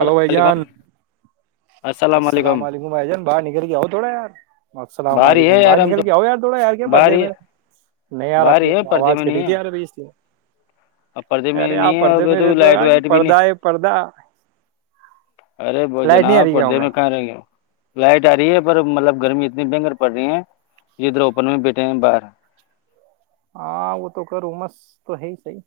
hello بھائی علیکم جان [unintelligible] السلام علیکم بھائی جان [unintelligible] باہر نکر گیا ہو تھوڑا یار [unintelligible] السلام باہر ہی ہے علیکم یار بھائی ہم نکل تو کیا ہو یار تھوڑا یار کیا پ باہر پرھدے ہی میں نہیں یار باہر آپ آواز کٹی تھی یار ا بھ اس لیے ا پردے میں ارے نہیں آپ ہے پردے ا میں تو رہتے ہو لائٹ یار کہ وائٹ بھی نہیں پردہ ہے پردہ ارے وہ لائٹ نہیں جناب آ رہی گاؤں پردے میں رہی ہو لائٹ آ رہی ہے پر مطلب گرمی اتنی بنگر پڑ رہی ہے ادھر اوپن میں بیٹھے ہیں باہر [unintelligible] ہاں وہ تو کروں مس تو ہے صحیح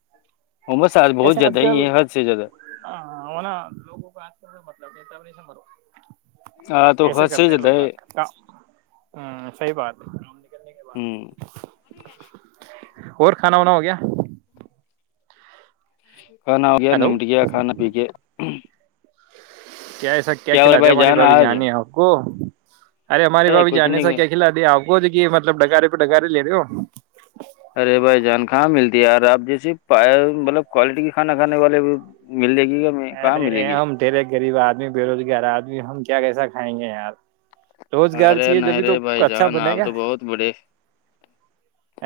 عمس بہت ایسے آج زیادہ کل ہی ہے حد سے زیادہ وہ ن لوگوں کا آج کل مطلب کہتا [unintelligible] م بر [unintelligible] ہاں تو ایسے حد سے کرتے ہیں زیادہ لوگ ہے آج کل کا ہ صحیح بات ہے کام نکلنے کے ہ بعد [unintelligible] اور کھانا وانا ہو گیا [unintelligible] ج [unintelligible] کانا ہو کیا ہلو نمٹگ کھانا پ کے [unintelligible] کیا ایسا کیا ہوا کھلا د بھائی ہماری بابھی آج جان ہکو ارے ہماری بھ بھی کچھ جان سے نہیں کیا کھلا دے آ و جگی مطلب ڈگارے پہ ڈگارے لے رہے ہو ارے بھائی جان کہاں ملتی ہے یار آپ جیسے پ مطلب کوالٹی کے کھانا کھانے والے ملے گی کہاں ملے ارے گی ہم ترے غریب آدمی بے روزگار آدمی ہم کیا کہساتے ہیں گے ار [unintelligible] روزگار ارے چاہیے نہیں جبھی تو رے بھائی اچھا جان بنے آپ گا تو بہت بڑے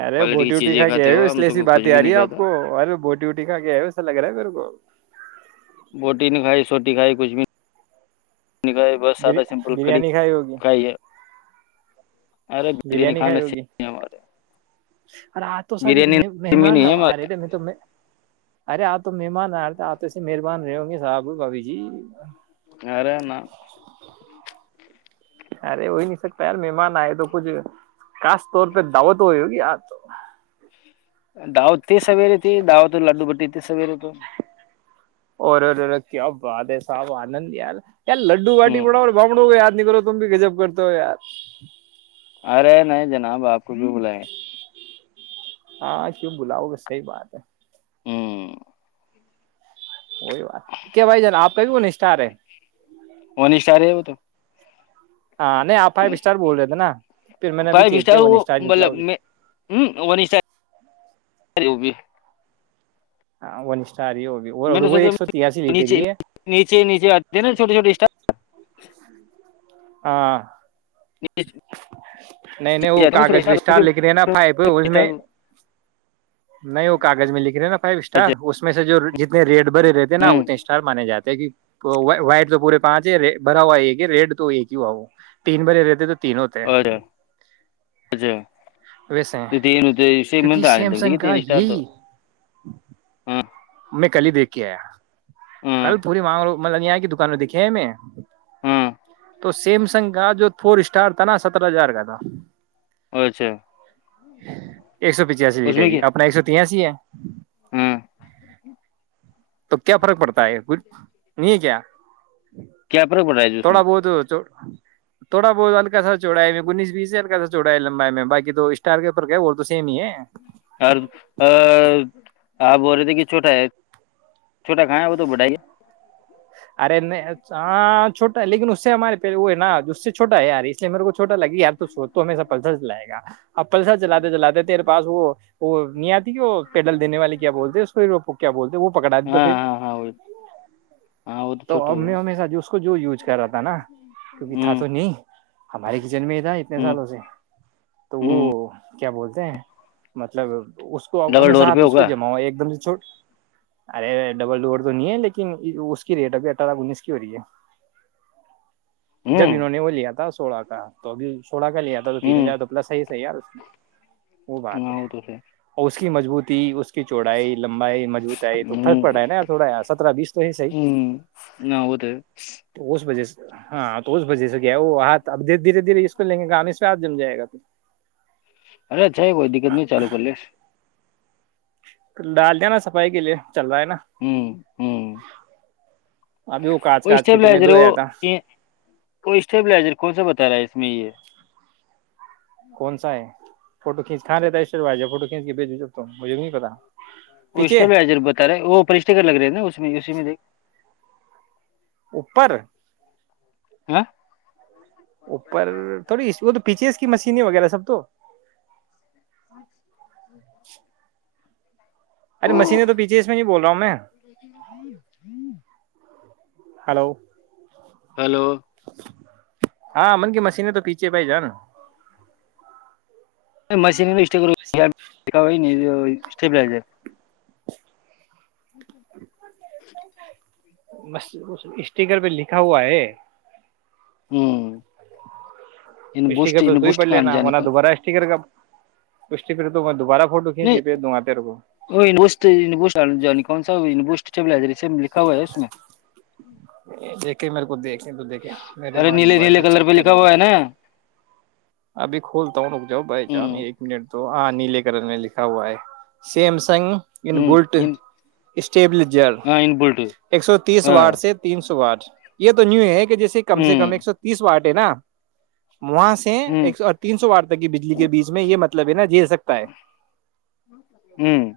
ارے کوالٹی کی بوٹی وٹی چیزیں کا گ کھاتے ہے ہو اس ہم لیے تو ایسی کچھ بات ہی بھی آ رہی نہیں ہے آپ کھاتا کو ارے بوٹی وٹیھا گ ہے ہو ایسا لگ رہا ہے میرے کو بوٹی نہیں کھائی سوٹی کھائی کچھ بھی نہیں نکا بس سادا سمپل کڑی بریانی کھائی ہوگی کھائی ہے ج [unintelligible] بریانی کھائی ہوگی ارے آ تو سج بریانی میں مہمان نہیں ہے نہا آ ہمارے رہے تھے میں تو میں ارے آپ تو مہمان آ رہے تھے آپ تو ایسے مہربان رہے ہوں گے صاحب بھابھی جی ارے نا ارے وہی نہیں سکتا یار مہمان آئے تو کچھ خاص طور پہ دعوت ہوئی ہوگی آ داوت ت سویرے تھی دت تو لڈو بٹیت سویر ہو تو اور کیا واد ہے صاحب آنند ار کیا لڈو باٹی ہ پڑا اور بامڑو گیا نہیں کرو تم بھی گجب کرتا ہو یار ارے نہیں جناب آپ کو کیوں بلیںے ہاں کیوں بلاؤ گ صحی بات ہے ہوں وہی بات کیا بھائی جان آپ کائی کو نشٹا ہے ون اسٹار ہے وہ تو ہاں نہیں آپ فائیو اسٹار بول رہے تھے نا پھر میں نے ابھی فائیو چیک کیا ون وہ اسٹار نکلا مطلب وہ بھی میں ا وہ بھی ہاں وہنس میں نے سوچا ن یہ نیچے نیچے آتے نا چھوٹے چھوٹے اسٹپ ہاں ہاں اسٹار نہیں نہیں وہ کاغذ بھی اسٹار لکھ رہے ہیں نا فائیو اس میں نہیں وہ کاغذ میں لکھ رہے ہیں نا فائیو اسٹار اس میں سے جو جتنے ریٹ بھرے رہتے ہیں نا انے اسٹار مانے جات کہ وائٹ تو پورے پانچ ہے بھرا ہوا ایک ہے ریڈ تو ایک ہی ہوا وہ تین بھرے رہتے تو ہوتے ہیں اورا اچھا ویسے ہیں م ل د کیونکہ سیمسنگ ت کا اسار تو یہی ہاں میں ک ہی دیکھھی کیا ہاں کل پوری مانگ لو مطلب یہاں کی دکان میں دیکھے ہیں ہم ہاں تو سیمسنگ کا جو فور اسٹار تھا نا سترہ ہزار کا تھا اچھا ایک سو پچاسی اس لیٹر میں یہ کیا اپنا ایک سو تیاسی ہے ہاں تو کیا فرق پڑتا ہے کچھ نہیں ہے کیا کیا پرغ پڑ رہا ہے جی اس تھوڑا میں بہت تھوڑا بہت ہلک سا چوڑا گیس بیس سے ہلکا سا چوڑایا لمبا میں بای اسٹار کے اوپر کا وہ تو سیم ہی ہے اور آپ بول رہے تھے کہ چھوٹا ہے چھوٹا کھایا ہے وہ تو بٹائیے ارے نہیں آ چھٹا ہے لیکن اس سے ہمارے پ وہ ہے نا اس سے چھوا ہے یار اس لیے میرے کو چھوٹا لگی ی تو سو ہشا پلسر چلائے گا اب پلسر چلاتے چلاتے تیرے پاس وہ وہ نہیں آتی وہ پیڈل دینے والے کیا بولتے پھر وہ کیا بولتے وہ پکڑا دیتے ہاں پھر ہاں ہاں وہ ہاں وہ تو چھوٹا اب ہی میں ہمیشہ جو اس کو جو یوز کر رہا تھا نا کیونکہ ہے تھا تو نہیں ہمارے کچن میں ہی تھا اتنے ہ سالوں سے تو ہ وہ کیا بولتے ہیں م لگ [inaudible] اس کو ڈبل ہمیشہ ڈور ہاتھ اس پہ ہوگا جما ہوا ایک دم سے چھوٹ ارے ڈبل ڈور تو نہیں ہے لیکن اس ریٹ ابھی اٹھارہ انیس کی ہو رہی ہے جب ہوں انہوں نے وہ لیا تھا سوڑا کا تو گی [inaudible] تھوڑایا تھا تو تین ہوں ہزار تو پل سائز صحی ار اس [inaudible] وہ بات ہاں ہے وہ تو اور اس کی مضبوطی اس کی چوڑائی لمبا ہے مجوط ہے تو پرک ہوں پڑا ہے نا تھوڑا سرہ بیس تو ہی صحی ہوں نہ ہو تو اس وجہ سے ہاں تو اس بجی سے گ وہ ہاتھ ابے دھیرے دھیرے اس کو لیں گے گ اس پ ہات جم جائے گا تو ارے چھ ہے کوئی دقت نہیں چالو کر لیس ڈال دیا نا صفائی کے لیے چل رہا ہے نا ابھی وہ کانچ کو کانچ کی تمہیں اسٹیبائزر دھویا وہ تھا کو اسٹیبلائزر کون سا بتا رہا ہے اس میں یہ [inaudible] کون سا ہے فوٹو کنچ کا رہتا ہے عشر بھائی فو کھینچ کے بھیج جب تو مجے بھی نہیں پتا وہٹ پیچھے بتا رہے وہ فشٹ کر لگ رہے ہیں نا اس اسی میں دیک اوپر ہ [inaudible] اپر تھوڑی وہ تو پیچھے مشینیں وغیرہ سب تو [inaudible] ارے مشین تو پیچھے اس میں نہیں بول رہا ہوں میں ہلو ہلو ہاں من کی مشینین تو پیچھے بھائی جان مشین بھی اسب جچا اچا بس اسٹیکر پہ لکھا ہوا ہے ہوں اسٹیکر بسٹ تو تو ہی بسٹ پڑ کا لینا جانے وہنا کون دوبارہ اسٹیکر کا اس کے پھر تو میں دوبارہ فوٹو کھینچ نہیں کے بھیج دوں گا تیرے کو وہ بستے بس ج کو سا بس لائبریری سے لکھا ہوا ہے اس نے دیکھے میرے کو دیکے تو دیکھے میرے ارے ماں نے نیلے بال ب نیلے چ کلر پہ لکھا کرنے ہوا ہے تے نا ابھی کھولتا ہوں رک جاؤ بائی چان ہوں ایک منٹ تو ہاں نیلے کرن میں لکھا ہوا ہے سیمسنگ ان ہوں بلٹ ٹیبلزر ہاں ان بلٹ ایک سو تیس ہاں وارڈ سے تین سو وارڈ یہ تو نیو ہے جیے کم سے کم ہوں ایک سو تیس وارٹ ہے نا وہاں سے ہوں ایک سو اور تین سو وار تک کی بجلی کے بیچ میں یہ مطلب ہے نا جھیل سکتا ہے ہوں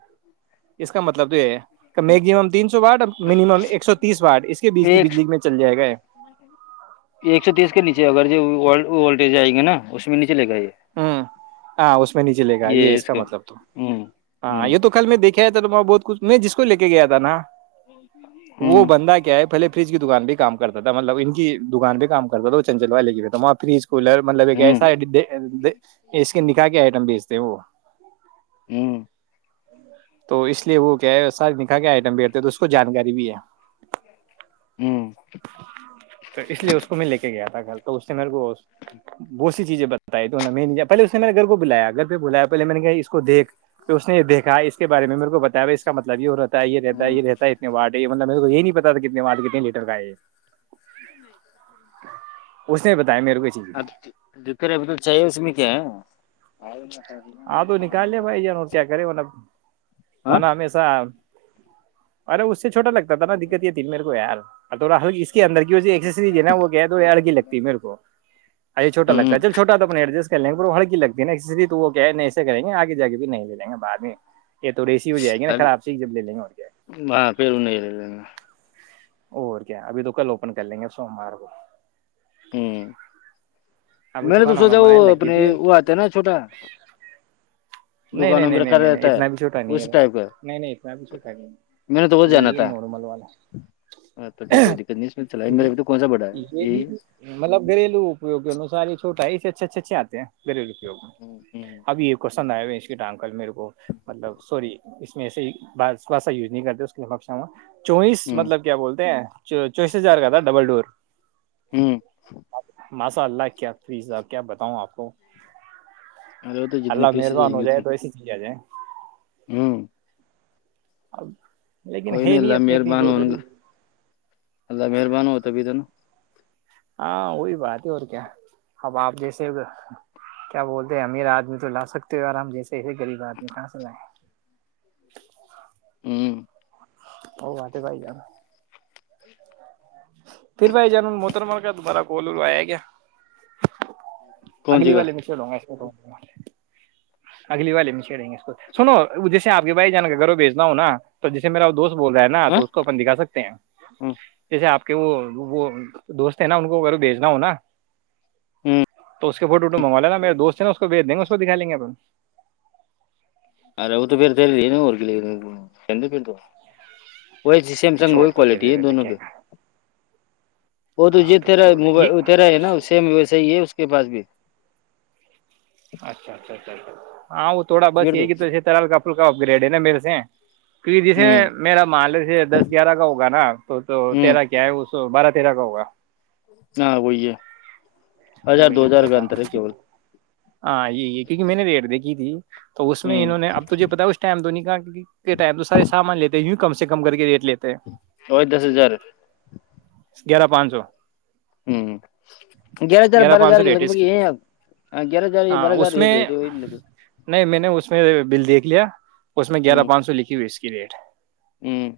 اس کا مطلب تو یہ ہے میگزم تین سو وارٹ اور منیمم ایک سو تیس وارڈ اس کے بیچ کی ایک بجلی میں چل جائے گا ہے ایک سو تیس کے نیچے اگر جورلڈ وولٹٹیج آئیں گ نا اس میں نیے ہ ہاں اس میں نہیں چلے گا یہ اس کا کو مطلب تو ہوں ہاں ہوں یہ تو کل میں دیکھ کیا تھا توم بہت کچھ میں جس کو ل کے گیا تھا نا ہوں وہ بندہ کیا ہے پہلے فریج کی دکان بھی کام کرتا تھا مطلب ان کی دکان بھی کا کرتا تھا وہ چنچلوا لے کے بھی تھاپ فریج کو کولر مطلب ایک ہوں کہسائڈے اس کے نکاح کے آئٹم بیچتے ہیں وہ ہوں تو اس لیے وہ کیا ہے سارے نکح کے آئٹم بیٹتے تو اس کو جانکاری بھی ہے ہوں تو اس لیے اس کو میں لے کے گیا ھر تو اس نے میرے کو بہت سی چیزیں بتائی تو پہلے نے نے گھر کو بلایا گھر پہ بلایا پہے میں نے کہ اس کو دیکھ اس نے یہ دیکھا اس بار میں میرے کو بتایا اس کا مطلب یہ ہوتا تھا یہ رہتا ہے ہوں یہ رہتا ہے اتنے واٹ یہ مطلب مے کو یہ نہیں پتا کتنے واٹ کتنے لیٹر کا ہے یہ اس نے بھی بتایا میرے کو چیز اب ہا ہاں تو نکال لیا بھائی ن کیا کرےا وہن ہمیشہ ارے اس سے چھوٹا لگتا تھا نا دقت یہ تین میرے کو یار اور تھوا ہلی اس کے اندر کی ہےا وہ تو اڑگی لگتی ہے مے کو یہ چوٹا لگتا ہے چوا تو اپ ایڈجسٹ کر لیں گے ہلک لگتی ہے نا تو کہ نہیں ایسے کریں گے آگے جا کے بھی نہیں لے جیں گے بعد میں یہ تو ریسی ہو جائے گی نا خراب تھی جب لے لیں گے اور کیا ہاں پھر نہیں لے لینا اور کیا ابھی تو کل اوپن کر لیں گے سوموار کو ہ ابھی میں نے تو کھانا وانا سوچا وہ بنانے لگی اپنے تھی وہ آتے ہیں نا چھوٹا نہیں نہیں دکانوں میں نہیں رکھا نہیں نہیں رہتا ہے اتنا بھی چھوٹا نہیں ہے اس ٹائپ کا نہیں نہیں اتنا بھی چھوٹا نہیں م نے تو بت ہے, جانا یہ یہ تھا نارمل والا کوئی دقت نہیں اس چلا تو کون سا بڑا ہے یہ بھی یہی ہے مطلب گھلو، وگیوں ن ساری چوٹا ہےس اچھ اچھے اچے آ ہیں گریب کے ہوں ہوں اب یہ کوشن آئے ہوئے اسٹ کل میرے کو مطلب سوری اس میں ایے ہیاا یوز نہیں کرتے اس کے لیشا چوئیس ہوں مطلب کیا بولتے ہیں چوئیس ہزار کا تھا ڈبل ڈور ہوں ماشاء اللہ کیا فیزا کیا بتاؤں آپ کو ارے وہ تو جتنی اللہ پیس جائے گی مہربان ہو جائے تو ایسے چل جائےیں ہوں [inaudible] لیکن کوئی ہے نہیں اللہ اپنی اپنی گودڑی ا مہربان ہوتاب تو ن ہاں وہی بات ہے اور کیا اب آپ جیسے کیا بولتے ہیں امیر آدمی تو لا سکتے ہو آرام جیسے ایسے غریب آدمی کہاں سے لائے ہوں ہو ود بھائی جان پھر بھائی جان محتر مل کا تبہارا گولول آیا گیا کون سی اگلی کا والے میں چلوں گا اگلی والے مچے رہیں گے سنو پ کے بھائی جان کے گوں بی بھیچنا ہوں نا تو جسے میرا وہ دوست بول رہا ہے نا ہاں تو اس کو اپن دکھا سکتے ہیں ہوں جیسے آپ کہ وہ وہ دوست ہے نا ان کو ایر بھیجنا ہوناا ہوں تو اس کے فوٹو ووٹو منگو لےینا میرے دوست ہے نا اس کو بھیج دیں گے اس کو دکھا لیں گے اپن ارے وہ تو پھر تلدین ہو کے ل چند پھر تو وہی سیمسنگ چھوڑ وہی تو پھر کوالٹی ہے رہنے دے دونوں کیا پہ وہ تو ہاں یہ تیرا چھوڑ موب یہ تیرا ہے نا سیم وسح ہی ہے یہ بس بھی اچھا اچھا اچھا اچھا ہاں وہ تھوڑا بس یہ ہیی تو ترال کپل کا اپ گریڈ لے لیں مے دسے کیک جیسے ہوں میرا مالک دس گیارہ کا ہوگا نا تو تو ہوں تیرا کیا ہے وہ بارہ پیرا کہ ہو گا ہاں وہی ہے ہزار وہ دو یہ ہزار کا فرق انتر ہے کیول ہاں یہ کیونکہ میں نے بھییٹ د کی تھی تو اس میں ہوں انہوں نے اب تجھے بتایا اس ٹائم دھونی کا کے ٹائم تو سارے سامان لیتے ہوں کم سے کم کر کے ریٹ لیتے ہیں ا دس ہزار گیارہ پانچ سو ہوں گ گیارہ پانچ سو لیٹسٹ کی گیارہ ہزار یہ ہاں بارہ ہزار اس ریٹ میں رہتے وہی لگ نہیں میں نے اس میں بل دیکھ لیا اس میں گیارہ ہوں پانچ سو لکھی کییٹ ہوں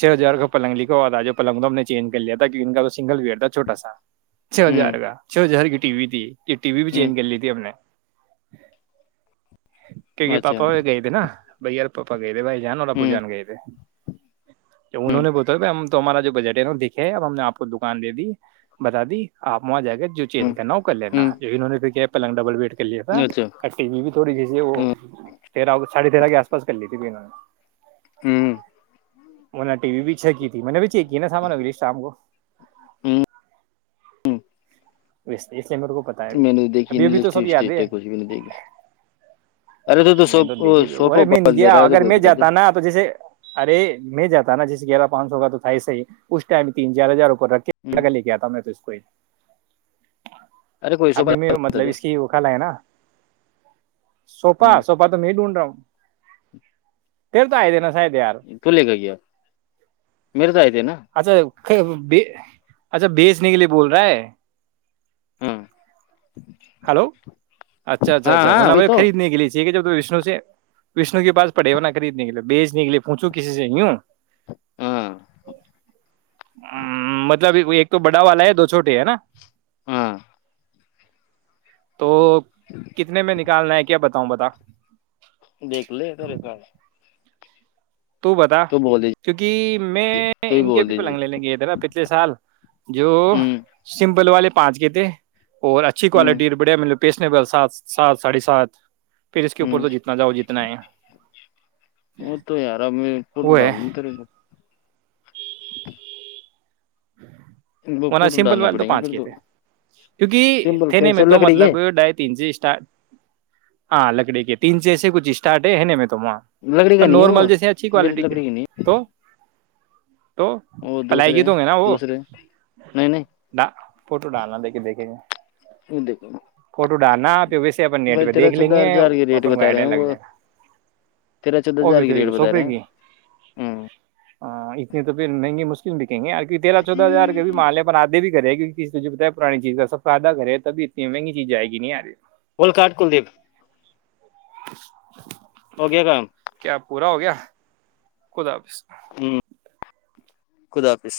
چھ ہزار کا پلنگ ل کہ آد آ جا پلنگ ہم نے چینج کر لیا تھا کی ان کا سنگل ویئر تھا چھوٹا چھ ہزار ہوں کا چھ ہزار ٹی وی ت یہ ٹی وی بھی چینج کر ہوں لی تھی اپ نے کیک اچھا پاپا وہ گئے تھے نا بہر پک گئے تھ بھائی جان اور آپو ہوں جان گئے تھ تو انہوں ہوں نے بتا ب تو ہمارا جو بجٹ ہے نا دکھا ہے اب ہم نے آپ کو دکان دے دی بتا دی آپ مج آ گی جو ہوں چینج کرنا وہ کر لینا ہوں لیکنہوں نے پھر کیاپ پلگ ڈبل بیٹ لیا تھا اچھا کٹی بھی بھی تھوڑیی وہ ہوں پرا ساھے تیرہ کے آس پاس کر لی تھی ب انوں نے ہوں م نے ٹی وی بھی چھ کی تھی میں نے بھی چیک نا سامان اگ لسٹام کو ہوں اسس میں نے تو دیکھی ہے کچھ بھی دیکھ ارے تو تو میں دیکھی ارے سوفاوپ میں نہیں لے گیا رہا ہے تو اگر کوئی میں بتا د جاتا نا تو جیسے ارے میں جاتا نا جس گیارہ پانچ سو کا تو تھا صحی اس ٹائم تین چار ہزارپ رکھ کے ہ لڑا لے کے آتا ہ میں تو اس کو ہی ارے کوئی سوپ ابھی میں بتا مطلب دے اس کی وہ کل ہے نا سوفا ہ سوفا تو میں ڈھونڈ رہا ہوں تل تو آئے د ن تو لے کے کیا میرے تو آئے تھے نا اچھا اچھا بیچنے کے لیے بول رہا ہے [unintelligible] ہاں ہلو اچھا اچھا ہاں اچھا ہاں منا وہی بھائی تو خریدنے گے ٹھیک ہے جب تو وشنو سے وشنو کے پاس پڑےونا خریدنےکلے بیچ نکلے پوچھو کسی سے یوں ہ ہاں م مطلب ایک تو بڑا والا ہے دو چھوٹے ہے نا ہاں تو کتنے میں کالنا ہے کیا بتاؤں بتا دیکھ لے تھیرے کھر تو بتا کیونکہ میں تو ہی ان کی بول ابھی دیجیے پلنگ لے لیں گیرا پچھلے سال جو ہوں سمپل والے پانچ کے تھ اور اچھی ہوں کوالٹی بڑیا مطلب پیسنے ب سات سات ساھے سات پیر اس کے اوپر ہوں تو جتنا جاؤ جتنا ہے ر میں پول وہ ہے ڈال دوں ت رہے کو وہنا فوٹو سمپل ڈالنا والے تو پڑیں گے پانچ پھر کے تھے کیونکہ سمپل تھھینے میں کیسے تو لکڑی کے مطلب ڈھائی تین سے ہاں لکڑی کے تین سےسے کچھ اسٹارٹ ہے ہے میں تو وہاں لکڑی پر کا نہیں ہے وہا نارمل جیسے اچھی میری کوالٹی کے لکڑی کا نہیں ہے تو تو وہ پلائیگی دوسرے ہیں تووں گے نا وہ دوسرے نہیں نہیں ڈ فوٹو ڈالنا دیکے دیکھیں دیکھو گ ڈا نا بھائی تیرہ چودہ ہزار کی ریٹ کو بتا رہے آئیڈیا ہیں لگ وہ جائے گا تیرہ چودہ اور ہزار بھی کی تیری ریٹ کو بتا رہے ہیں ہ ہاں اتنے تو پھر مہنگے مشکل دیک کہ آ کہ تیرہ چودہ ہار آھے بھی گے کیک کسیجھے بتا ہے پرانی چیز کا سب سےدا گے ہےب اتنی مہنی چیز جائے گی نہیں آدھی گولکاٹ کلدیپ ہو گیا کام [unintelligible] کیا پورا ہو گیا خدا حفظ ہوں خدا حافظ